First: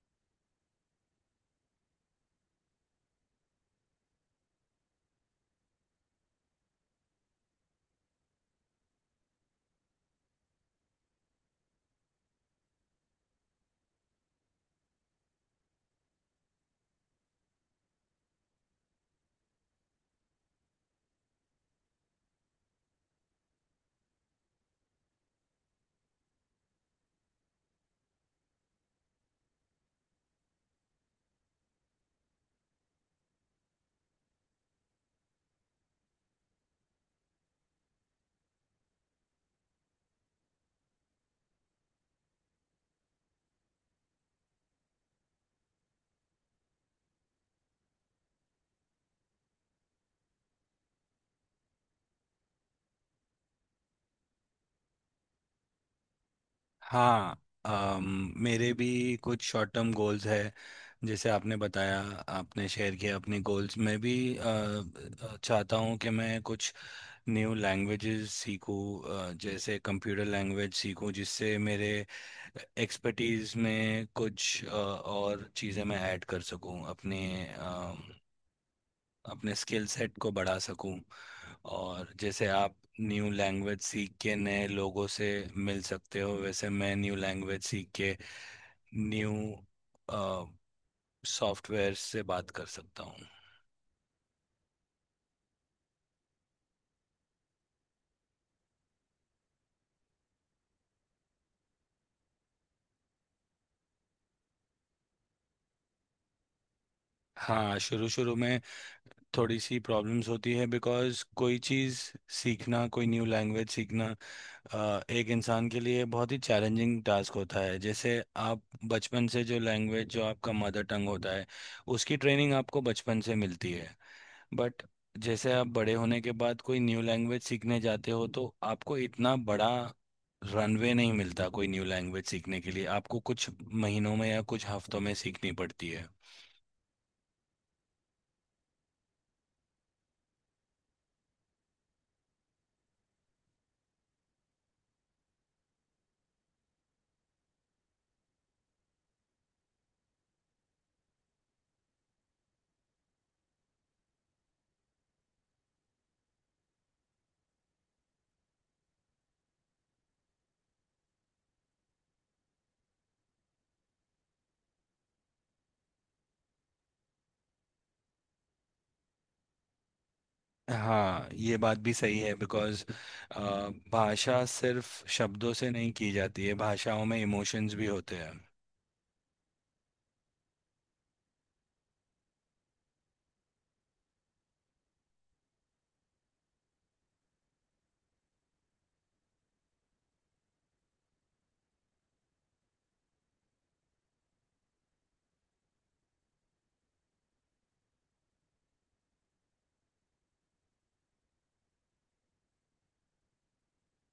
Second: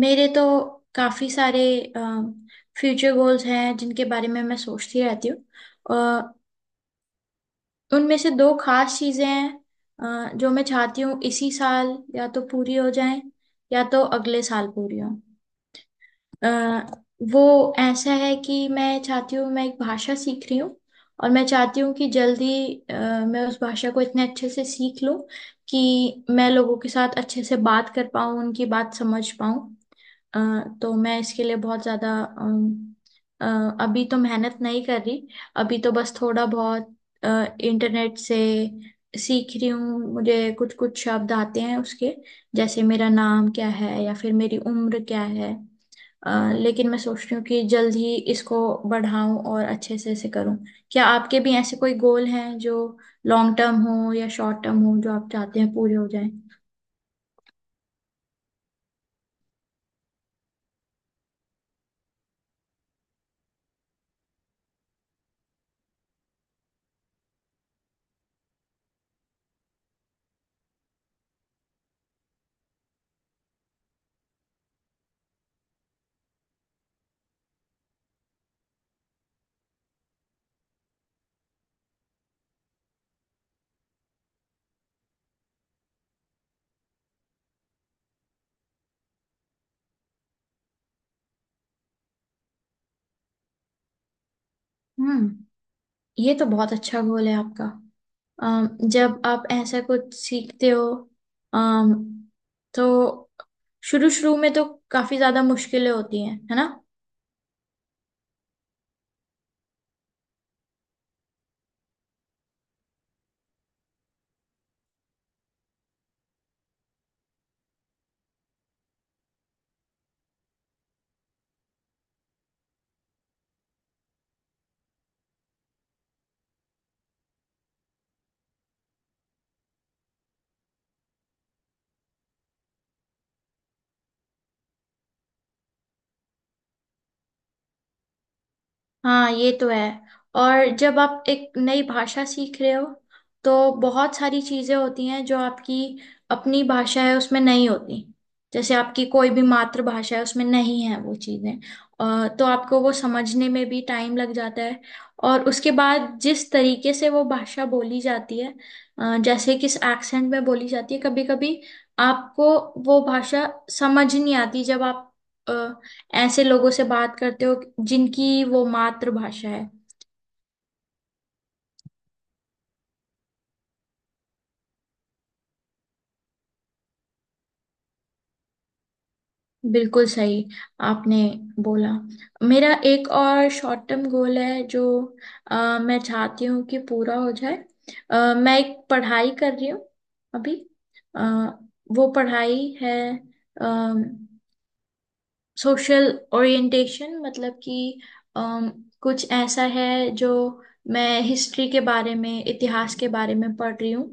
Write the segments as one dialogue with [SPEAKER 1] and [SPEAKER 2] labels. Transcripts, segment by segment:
[SPEAKER 1] मेरे तो काफी सारे फ्यूचर गोल्स हैं जिनके बारे में मैं सोचती रहती हूँ। अ, उनमें से दो खास चीजें हैं जो मैं चाहती हूँ इसी साल या तो पूरी हो जाएं या तो अगले साल पूरी हों। अ, वो ऐसा है कि मैं चाहती हूँ मैं एक भाषा सीख रही हूँ और मैं चाहती हूँ कि जल्दी अ, मैं उस भाषा को इतने अच्छे से सीख लूँ कि मैं लोगों के साथ अच्छे से बात कर पाऊँ उनकी बात समझ पाऊँ। अ, तो मैं इसके लिए बहुत ज़्यादा अम, अभी तो मेहनत नहीं कर रही। अभी तो बस थोड़ा बहुत इंटरनेट से सीख रही हूँ। मुझे कुछ कुछ शब्द आते हैं उसके, जैसे मेरा नाम क्या है या फिर मेरी उम्र क्या है। अ, लेकिन मैं सोच रही हूँ कि जल्द ही इसको बढ़ाऊं और अच्छे से इसे करूं। क्या आपके भी ऐसे कोई गोल हैं जो लॉन्ग टर्म हो या शॉर्ट टर्म हो, जो आप चाहते हैं पूरे हो जाएं?
[SPEAKER 2] हाँ। मेरे भी कुछ शॉर्ट टर्म गोल्स है। जैसे आपने बताया, आपने शेयर किया अपने गोल्स। मैं भी चाहता हूँ कि मैं कुछ न्यू लैंग्वेजेस सीखूँ, जैसे कंप्यूटर लैंग्वेज सीखूँ, जिससे मेरे एक्सपर्टीज में कुछ और चीज़ें मैं ऐड कर सकूँ अपने अपने स्किल सेट को बढ़ा सकूं। और जैसे आप न्यू लैंग्वेज सीख के नए लोगों से मिल सकते हो, वैसे मैं न्यू लैंग्वेज सीख के न्यू सॉफ्टवेयर से बात कर सकता हूँ।
[SPEAKER 1] हम्म ये तो बहुत अच्छा गोल है आपका। जब आप ऐसा कुछ सीखते हो अम, तो शुरू शुरू में तो काफी ज्यादा मुश्किलें होती हैं, है ना?
[SPEAKER 2] हाँ, शुरू शुरू में थोड़ी सी प्रॉब्लम्स होती है बिकॉज कोई चीज़ सीखना, कोई न्यू लैंग्वेज सीखना एक इंसान के लिए बहुत ही चैलेंजिंग टास्क होता है। जैसे आप बचपन से जो लैंग्वेज, जो आपका मदर टंग होता है, उसकी ट्रेनिंग आपको बचपन से मिलती है। बट जैसे आप बड़े होने के बाद कोई न्यू लैंग्वेज सीखने जाते हो तो आपको इतना बड़ा रनवे नहीं मिलता कोई न्यू लैंग्वेज सीखने के लिए, आपको कुछ महीनों में या कुछ हफ्तों में सीखनी पड़ती है।
[SPEAKER 1] हाँ, ये तो है। और जब आप एक नई भाषा सीख रहे हो तो बहुत सारी चीजें होती हैं जो आपकी अपनी भाषा है उसमें नहीं होती। जैसे आपकी कोई भी मातृभाषा है, उसमें नहीं है वो चीजें। तो आपको वो समझने में भी टाइम लग जाता है। और उसके बाद जिस तरीके से वो भाषा बोली जाती है, जैसे किस एक्सेंट में बोली जाती है, कभी कभी आपको वो भाषा समझ नहीं आती जब आप ऐसे लोगों से बात करते हो जिनकी वो मातृभाषा है।
[SPEAKER 2] हाँ, ये बात भी सही है बिकॉज भाषा सिर्फ शब्दों से नहीं की जाती है, भाषाओं में इमोशंस भी होते हैं।
[SPEAKER 1] बिल्कुल सही। आपने बोला। मेरा एक और शॉर्ट टर्म गोल है जो मैं चाहती हूँ कि पूरा हो जाए। मैं एक पढ़ाई कर रही हूँ अभी। अ, वो पढ़ाई है सोशल ओरिएंटेशन, मतलब कि अम, कुछ ऐसा है जो, मैं हिस्ट्री के बारे में, इतिहास के बारे में पढ़ रही हूँ।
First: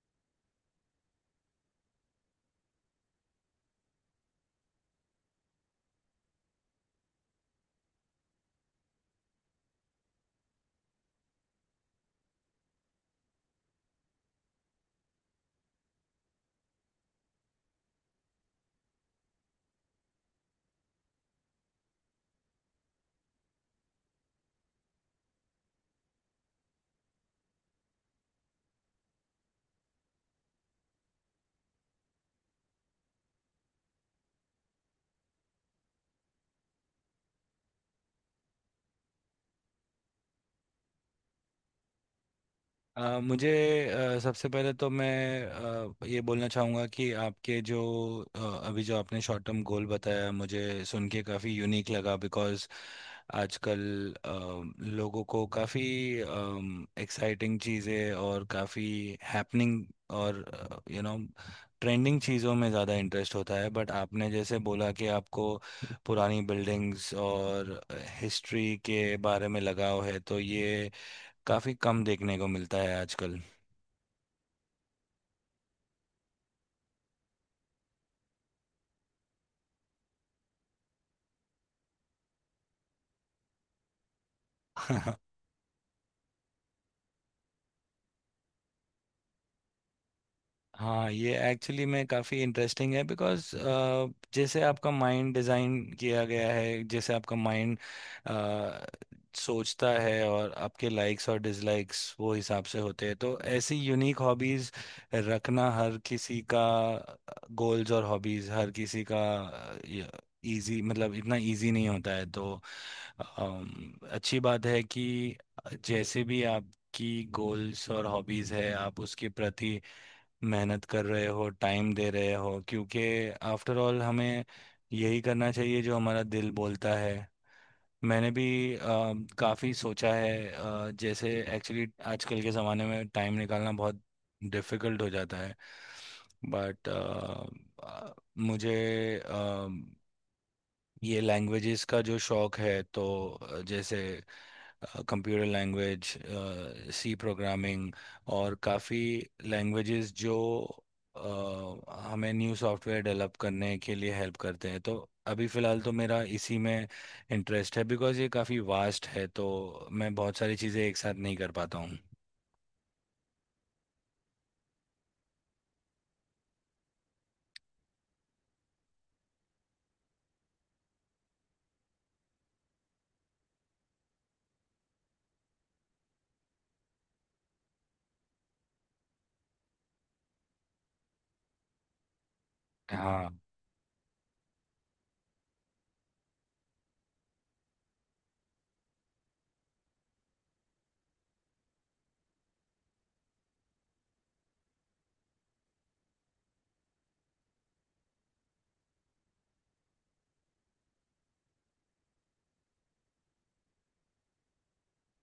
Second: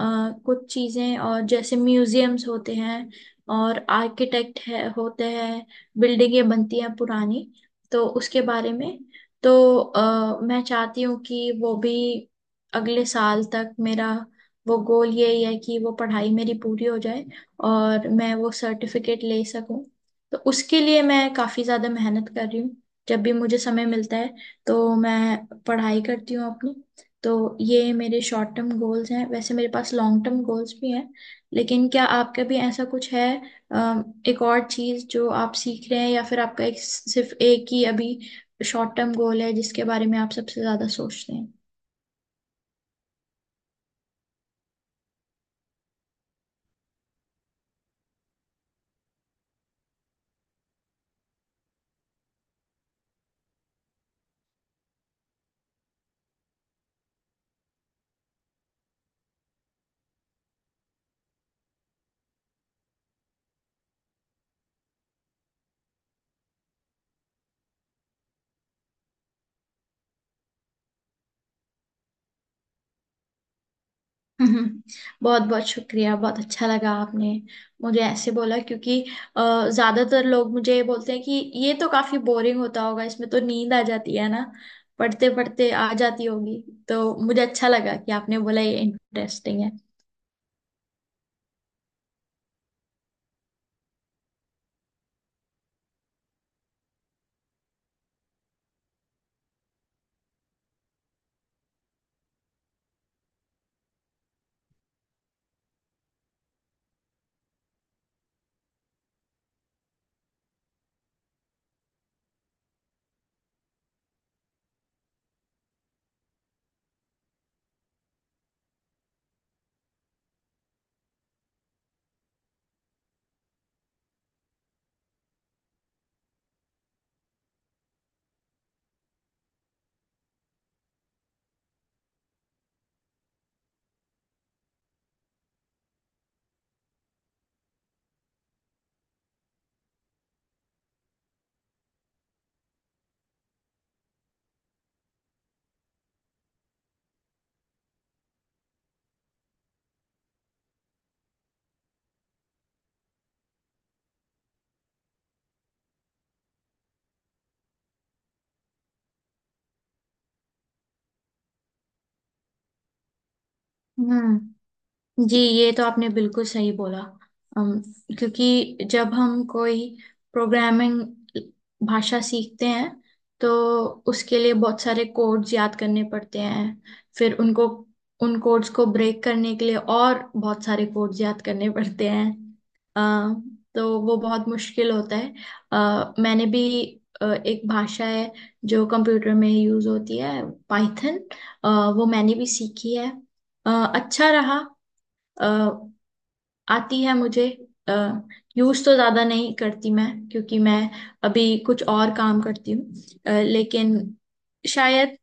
[SPEAKER 1] अ, कुछ चीज़ें और जैसे म्यूजियम्स होते हैं और आर्किटेक्ट है होते हैं, बिल्डिंगें बनती हैं पुरानी, तो उसके बारे में। तो मैं चाहती हूँ कि वो भी अगले साल तक, मेरा वो गोल यही है कि वो पढ़ाई मेरी पूरी हो जाए और मैं वो सर्टिफिकेट ले सकूं। तो उसके लिए मैं काफी ज्यादा मेहनत कर रही हूँ। जब भी मुझे समय मिलता है तो मैं पढ़ाई करती हूँ अपनी। तो ये मेरे शॉर्ट टर्म गोल्स हैं। वैसे मेरे पास लॉन्ग टर्म गोल्स भी हैं, लेकिन क्या आपका भी ऐसा कुछ है? एक और चीज जो आप सीख रहे हैं, या फिर आपका एक, सिर्फ एक ही अभी शॉर्ट टर्म गोल है जिसके बारे में आप सबसे ज्यादा सोचते हैं?
[SPEAKER 2] मुझे सबसे पहले तो मैं ये बोलना चाहूँगा कि आपके जो अ, अभी जो आपने शॉर्ट टर्म गोल बताया, मुझे सुन के काफ़ी यूनिक लगा बिकॉज़ आजकल लोगों को काफ़ी एक्साइटिंग चीज़ें और काफ़ी हैपनिंग और यू नो ट्रेंडिंग चीज़ों में ज़्यादा इंटरेस्ट होता है। बट आपने जैसे बोला कि आपको पुरानी बिल्डिंग्स और हिस्ट्री के बारे में लगाव है, तो ये काफी कम देखने को मिलता है आजकल।
[SPEAKER 1] हम्म, बहुत बहुत शुक्रिया। बहुत अच्छा लगा आपने मुझे ऐसे बोला, क्योंकि अ, ज्यादातर लोग मुझे ये बोलते हैं कि ये तो काफी बोरिंग होता होगा, इसमें तो नींद आ जाती है ना, पढ़ते पढ़ते आ जाती होगी। तो मुझे अच्छा लगा कि आपने बोला ये इंटरेस्टिंग है।
[SPEAKER 2] हाँ, ये एक्चुअली में काफ़ी इंटरेस्टिंग है बिकॉज जैसे आपका माइंड डिज़ाइन किया गया है, जैसे आपका माइंड सोचता है और आपके लाइक्स और डिसलाइक्स वो हिसाब से होते हैं, तो ऐसी यूनिक हॉबीज़ रखना हर किसी का, गोल्स और हॉबीज़ हर किसी का इजी, मतलब इतना इजी नहीं होता है। तो अच्छी बात है कि जैसे भी आपकी गोल्स और हॉबीज है, आप उसके प्रति मेहनत कर रहे हो, टाइम दे रहे हो, क्योंकि आफ्टर ऑल हमें यही करना चाहिए जो हमारा दिल बोलता है। मैंने भी काफ़ी सोचा है, जैसे, एक्चुअली आजकल के ज़माने में टाइम निकालना बहुत डिफ़िकल्ट हो जाता है। बट मुझे अ, ये लैंग्वेजेस का जो शौक है तो जैसे कंप्यूटर लैंग्वेज, सी प्रोग्रामिंग और काफ़ी लैंग्वेजेस जो हमें न्यू सॉफ्टवेयर डेवलप करने के लिए हेल्प करते हैं, तो अभी फ़िलहाल तो मेरा इसी में इंटरेस्ट है बिकॉज़ ये काफ़ी वास्ट है, तो मैं बहुत सारी चीज़ें एक साथ नहीं कर पाता हूँ।
[SPEAKER 1] हम्म जी, ये तो आपने बिल्कुल सही बोला। अम, क्योंकि जब हम कोई प्रोग्रामिंग भाषा सीखते हैं तो उसके लिए बहुत सारे कोड्स याद करने पड़ते हैं। फिर उनको, उन कोड्स को ब्रेक करने के लिए और बहुत सारे कोड्स याद करने पड़ते हैं। अ,
[SPEAKER 2] हाँ।
[SPEAKER 1] तो वो बहुत मुश्किल होता है। मैंने भी एक भाषा है जो कंप्यूटर में यूज होती है, पाइथन, वो मैंने भी सीखी है। अ, अच्छा रहा। अ, आती है मुझे। यूज तो ज्यादा नहीं करती मैं, क्योंकि मैं अभी कुछ और काम करती हूँ। लेकिन शायद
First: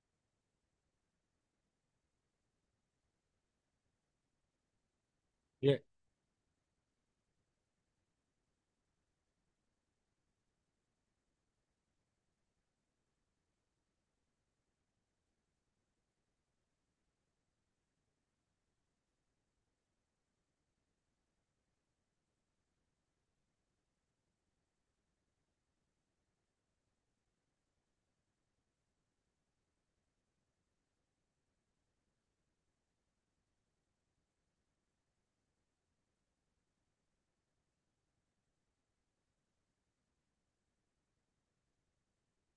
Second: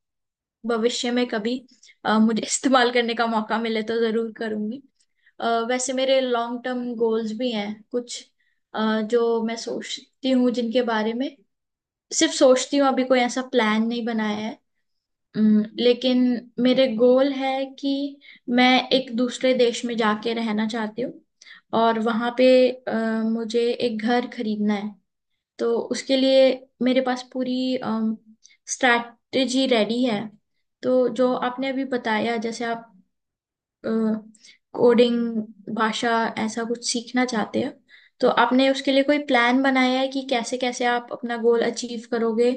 [SPEAKER 1] भविष्य में कभी मुझे इस्तेमाल करने का मौका मिले तो जरूर करूंगी। वैसे मेरे लॉन्ग टर्म गोल्स भी हैं कुछ, जो मैं सोचती हूँ, जिनके बारे में सिर्फ सोचती हूँ, अभी कोई ऐसा प्लान नहीं बनाया है। लेकिन मेरे गोल है कि मैं एक दूसरे देश में जाके रहना चाहती हूँ और वहाँ पे मुझे एक घर खरीदना है। तो उसके लिए मेरे पास पूरी स्ट्रैटेजी रेडी है। तो जो आपने अभी बताया, जैसे आप कोडिंग भाषा ऐसा कुछ सीखना चाहते हो, तो आपने उसके लिए कोई प्लान बनाया है कि कैसे कैसे आप अपना गोल अचीव करोगे,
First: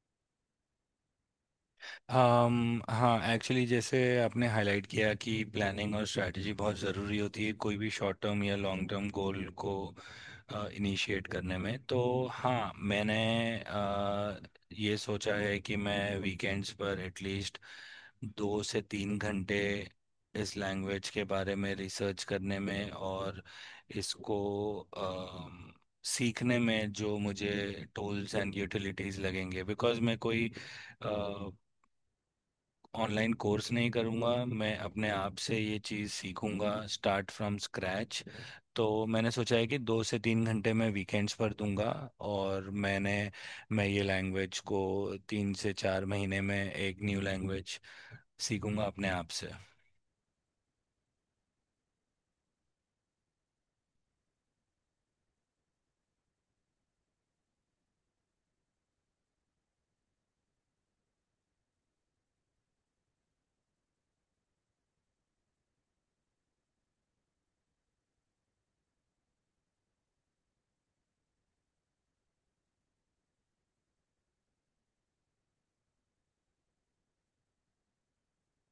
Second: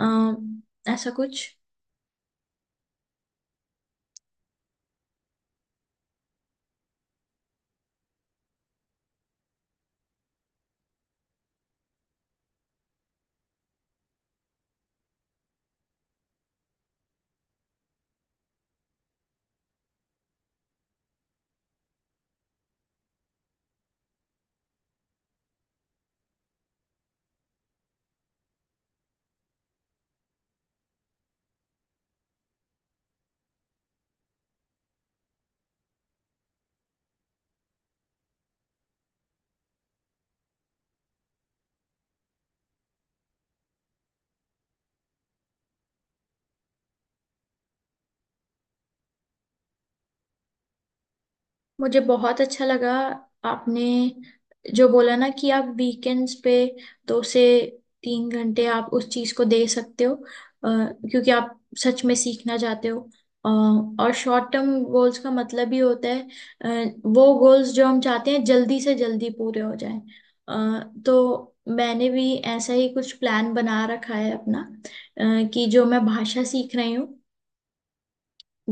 [SPEAKER 1] ऐसा कुछ?
[SPEAKER 2] हाँ, एक्चुअली जैसे आपने हाईलाइट किया कि प्लानिंग और स्ट्रैटेजी बहुत ज़रूरी होती है कोई भी शॉर्ट टर्म या लॉन्ग टर्म गोल को इनिशिएट करने में। तो हाँ, मैंने अ, ये सोचा है कि मैं वीकेंड्स पर एटलीस्ट 2 से 3 घंटे इस लैंग्वेज के बारे में रिसर्च करने में और इसको अम, सीखने में जो मुझे टूल्स एंड यूटिलिटीज लगेंगे, बिकॉज मैं कोई ऑनलाइन कोर्स नहीं करूँगा, मैं अपने आप से ये चीज़ सीखूँगा, स्टार्ट फ्रॉम स्क्रैच। तो मैंने सोचा है कि 2 से 3 घंटे मैं वीकेंड्स पर दूंगा। और मैं ये लैंग्वेज को 3 से 4 महीने में एक न्यू लैंग्वेज सीखूंगा अपने आप से।
[SPEAKER 1] मुझे बहुत अच्छा लगा आपने जो बोला ना, कि आप वीकेंड्स पे 2 से 3 घंटे आप उस चीज को दे सकते हो, क्योंकि आप सच में सीखना चाहते हो। अ, और शॉर्ट टर्म गोल्स का मतलब ही होता है वो गोल्स जो हम चाहते हैं जल्दी से जल्दी पूरे हो जाएं। तो मैंने भी ऐसा ही कुछ प्लान बना रखा है अपना, कि जो मैं भाषा सीख रही हूँ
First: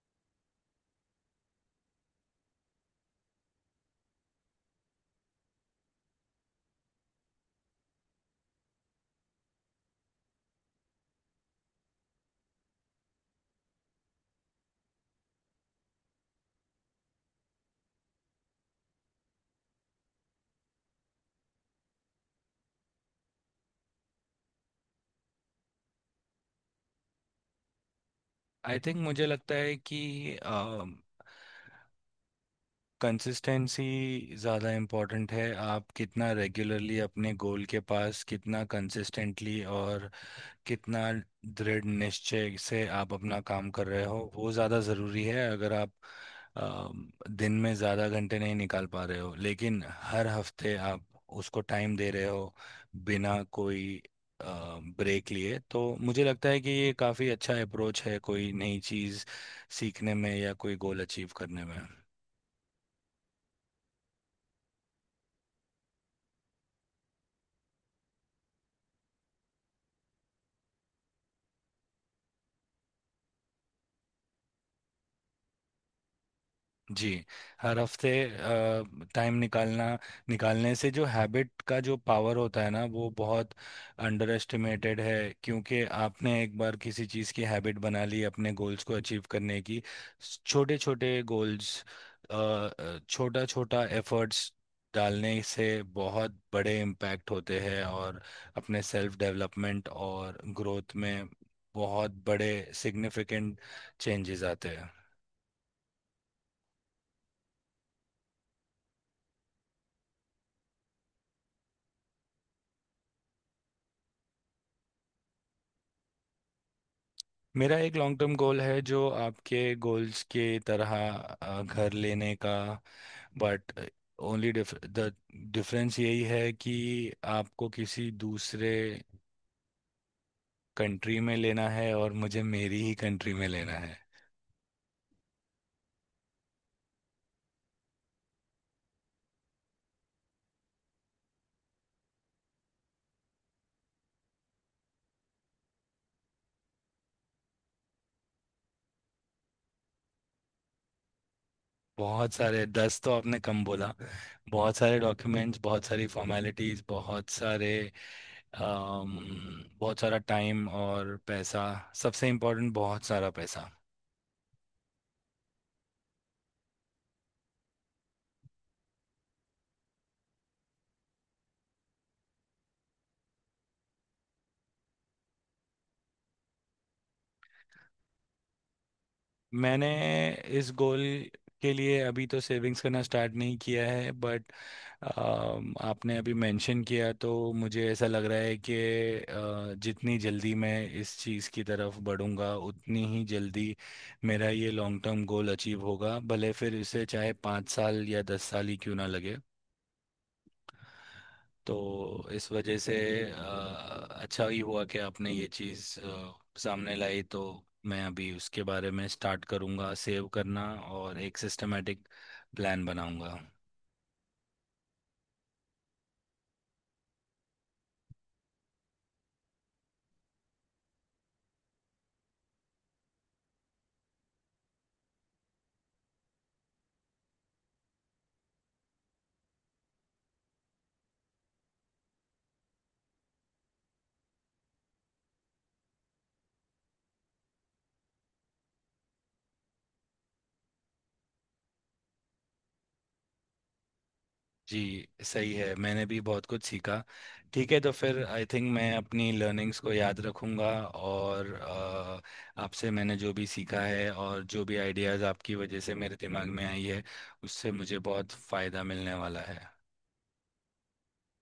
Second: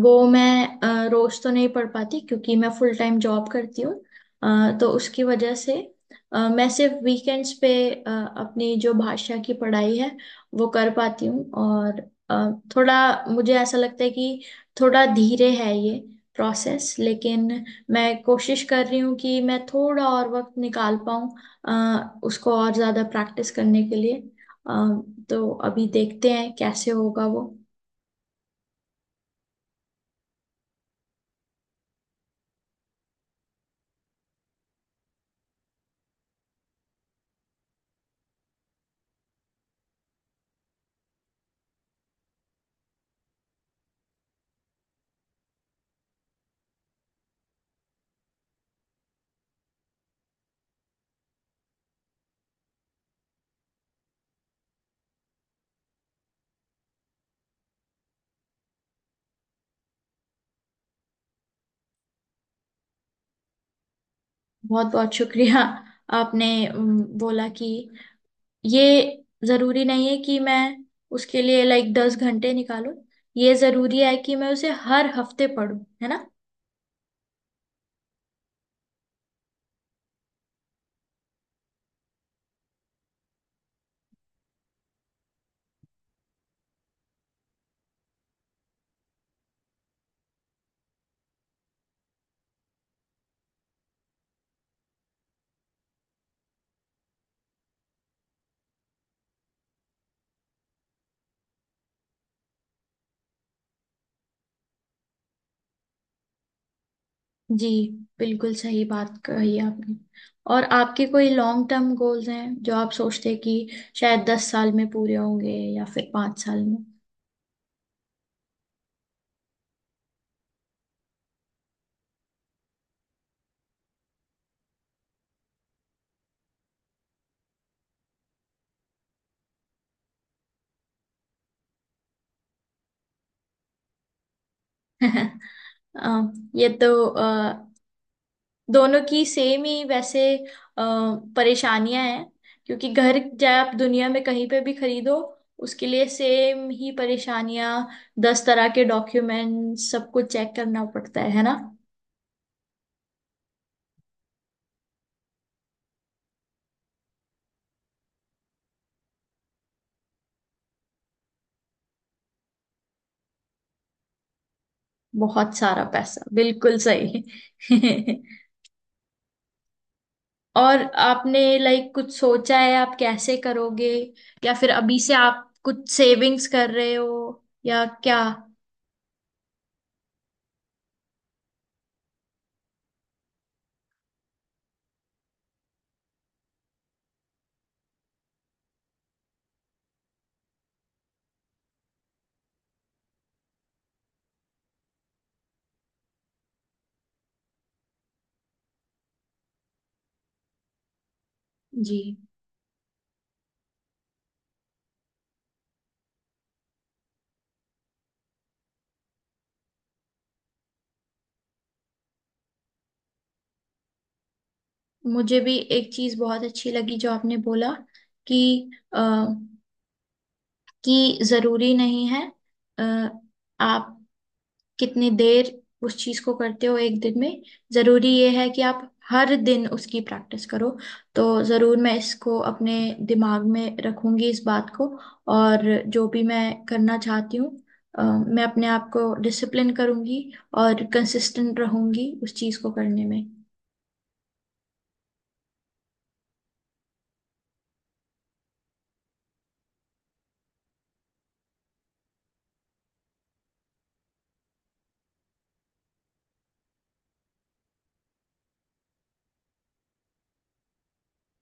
[SPEAKER 1] वो मैं रोज तो नहीं पढ़ पाती, क्योंकि मैं फुल टाइम जॉब करती हूँ। तो उसकी वजह से मैं सिर्फ वीकेंड्स पे अपनी जो भाषा की पढ़ाई है वो कर पाती हूँ। और थोड़ा मुझे ऐसा लगता है कि थोड़ा धीरे है ये प्रोसेस, लेकिन मैं कोशिश कर रही हूँ कि मैं थोड़ा और वक्त निकाल पाऊँ उसको और ज़्यादा प्रैक्टिस करने के लिए। अ, तो अभी देखते हैं कैसे होगा वो।
[SPEAKER 2] आई थिंक, मुझे लगता है कि कंसिस्टेंसी ज़्यादा इम्पोर्टेंट है। आप कितना रेगुलरली अपने गोल के पास, कितना कंसिस्टेंटली और कितना दृढ़ निश्चय से आप अपना काम कर रहे हो, वो ज़्यादा ज़रूरी है। अगर आप अ, दिन में ज़्यादा घंटे नहीं निकाल पा रहे हो, लेकिन हर हफ्ते आप उसको टाइम दे रहे हो बिना कोई ब्रेक लिए, तो मुझे लगता है कि ये काफ़ी अच्छा अप्रोच है कोई नई चीज़ सीखने में या कोई गोल अचीव करने में।
[SPEAKER 1] बहुत बहुत शुक्रिया। आपने बोला कि ये जरूरी नहीं है कि मैं उसके लिए लाइक 10 घंटे निकालूं, ये जरूरी है कि मैं उसे हर हफ्ते पढूं, है ना?
[SPEAKER 2] जी, हर हफ्ते टाइम निकालना निकालने से जो हैबिट का जो पावर होता है ना, वो बहुत अंडर एस्टिमेटेड है। क्योंकि आपने एक बार किसी चीज़ की हैबिट बना ली अपने गोल्स को अचीव करने की, छोटे छोटे गोल्स, छोटा छोटा एफर्ट्स डालने से बहुत बड़े इम्पैक्ट होते हैं और अपने सेल्फ डेवलपमेंट और ग्रोथ में बहुत बड़े सिग्निफिकेंट चेंजेस आते हैं।
[SPEAKER 1] जी, बिल्कुल सही बात कही आपने। और आपके कोई लॉन्ग टर्म गोल्स हैं जो आप सोचते हैं कि शायद 10 साल में पूरे होंगे या फिर 5 साल में?
[SPEAKER 2] मेरा एक लॉन्ग टर्म गोल है जो आपके गोल्स के तरह घर लेने का। बट ओनली द डिफरेंस यही है कि आपको किसी दूसरे कंट्री में लेना है और मुझे मेरी ही कंट्री में लेना है।
[SPEAKER 1] ये तो दोनों की सेम ही वैसे अ, परेशानियां हैं। क्योंकि घर चाहे आप दुनिया में कहीं पे भी खरीदो, उसके लिए सेम ही परेशानियां। 10 तरह के डॉक्यूमेंट, सब कुछ चेक करना पड़ता है ना?
[SPEAKER 2] बहुत सारे 10 तो आपने कम बोला, बहुत सारे डॉक्यूमेंट्स, बहुत सारी फॉर्मेलिटीज, बहुत सारे बहुत सारा टाइम और पैसा, सबसे इम्पोर्टेंट बहुत सारा पैसा।
[SPEAKER 1] बहुत सारा पैसा, बिल्कुल सही। और आपने लाइक कुछ सोचा है आप कैसे करोगे, या फिर अभी से आप कुछ सेविंग्स कर रहे हो, या क्या?
[SPEAKER 2] मैंने इस गोल के लिए अभी तो सेविंग्स करना स्टार्ट नहीं किया है, बट आपने अभी मेंशन किया, तो मुझे ऐसा लग रहा है कि जितनी जल्दी मैं इस चीज़ की तरफ बढ़ूंगा, उतनी ही जल्दी मेरा ये लॉन्ग टर्म गोल अचीव होगा, भले फिर इसे चाहे 5 साल या 10 साल ही क्यों ना लगे।
[SPEAKER 1] जी,
[SPEAKER 2] तो इस वजह से अ, अच्छा ही हुआ कि आपने ये चीज़ सामने लाई, तो मैं अभी उसके बारे में स्टार्ट करूँगा सेव करना और एक सिस्टमेटिक प्लान बनाऊँगा।
[SPEAKER 1] मुझे भी एक चीज बहुत अच्छी लगी जो आपने बोला, कि कि जरूरी नहीं है अ, आप कितनी देर उस चीज को करते हो एक दिन में, जरूरी ये है कि आप हर दिन उसकी प्रैक्टिस करो। तो जरूर मैं इसको अपने दिमाग में रखूंगी, इस बात को। और जो भी मैं करना चाहती हूँ मैं अपने आप को डिसिप्लिन करूंगी और कंसिस्टेंट रहूंगी उस चीज को करने में।
[SPEAKER 2] जी, सही है, मैंने भी बहुत कुछ सीखा। ठीक है, तो फिर आई थिंक मैं अपनी लर्निंग्स को याद रखूँगा और आपसे मैंने जो भी सीखा है और जो भी आइडियाज़ आपकी वजह से मेरे दिमाग में आई है, उससे मुझे बहुत फ़ायदा मिलने वाला है।